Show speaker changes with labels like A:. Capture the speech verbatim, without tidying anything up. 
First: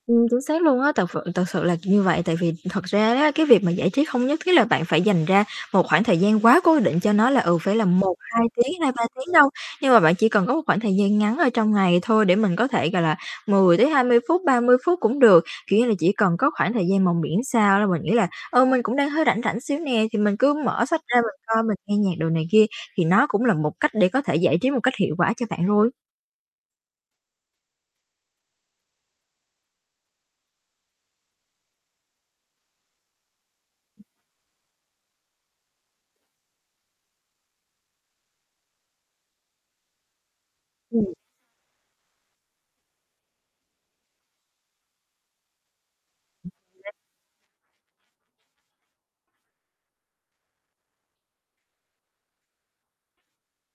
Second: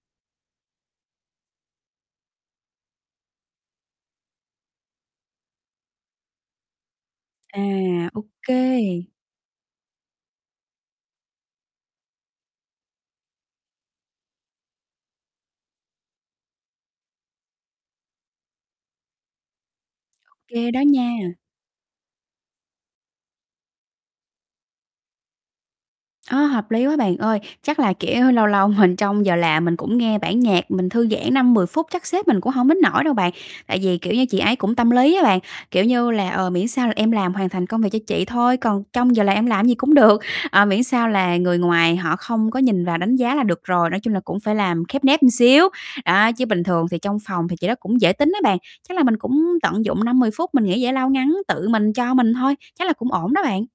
A: Ừm, chính xác luôn á. Thật phự thật sự là như vậy, tại vì thật ra đó, cái việc mà giải trí không nhất thiết là bạn phải dành ra một khoảng thời gian quá cố định cho nó là, ừ,
B: À,
A: phải là một
B: ô
A: hai tiếng, hai
B: kê.
A: ba tiếng đâu. Nhưng mà bạn chỉ cần có một khoảng thời gian ngắn ở trong ngày thôi để mình có thể, gọi là, mười tới hai mươi phút, ba mươi phút cũng được, kiểu như là, chỉ cần có khoảng thời gian mà miễn sao đó mình nghĩ là "Ừ, mình cũng đang hơi rảnh rảnh xíu nè, thì mình cứ
B: Kê đó
A: mở sách ra
B: nha.
A: mình coi, mình nghe nhạc đồ này kia", thì nó cũng là một cách để có thể giải trí một cách hiệu quả cho bạn rồi.
B: Ơ, hợp lý quá bạn ơi! Chắc là kiểu lâu lâu mình trong giờ làm mình cũng nghe bản nhạc, mình thư giãn năm mười phút, chắc sếp mình cũng hổng đến nỗi đâu bạn. Tại vì, kiểu như, chị ấy cũng tâm lý á bạn, kiểu như là, "Ờ, miễn sao là em làm hoàn thành công việc cho chị thôi, còn trong giờ làm em làm cái gì cũng được." Ờ, miễn sao
A: Ừm.
B: là người ngoài họ không có nhìn vào đánh giá là được rồi, nói chung là cũng phải làm khép nép ừn xíu, đó. Chứ bình thường thì trong phòng thì chị đó cũng dễ tính á bạn. Chắc là mình cũng tận dụng năm mười phút mình nghỉ giải lao ngắn tự mình cho mình thôi, chắc là cũng ổn đó bạn.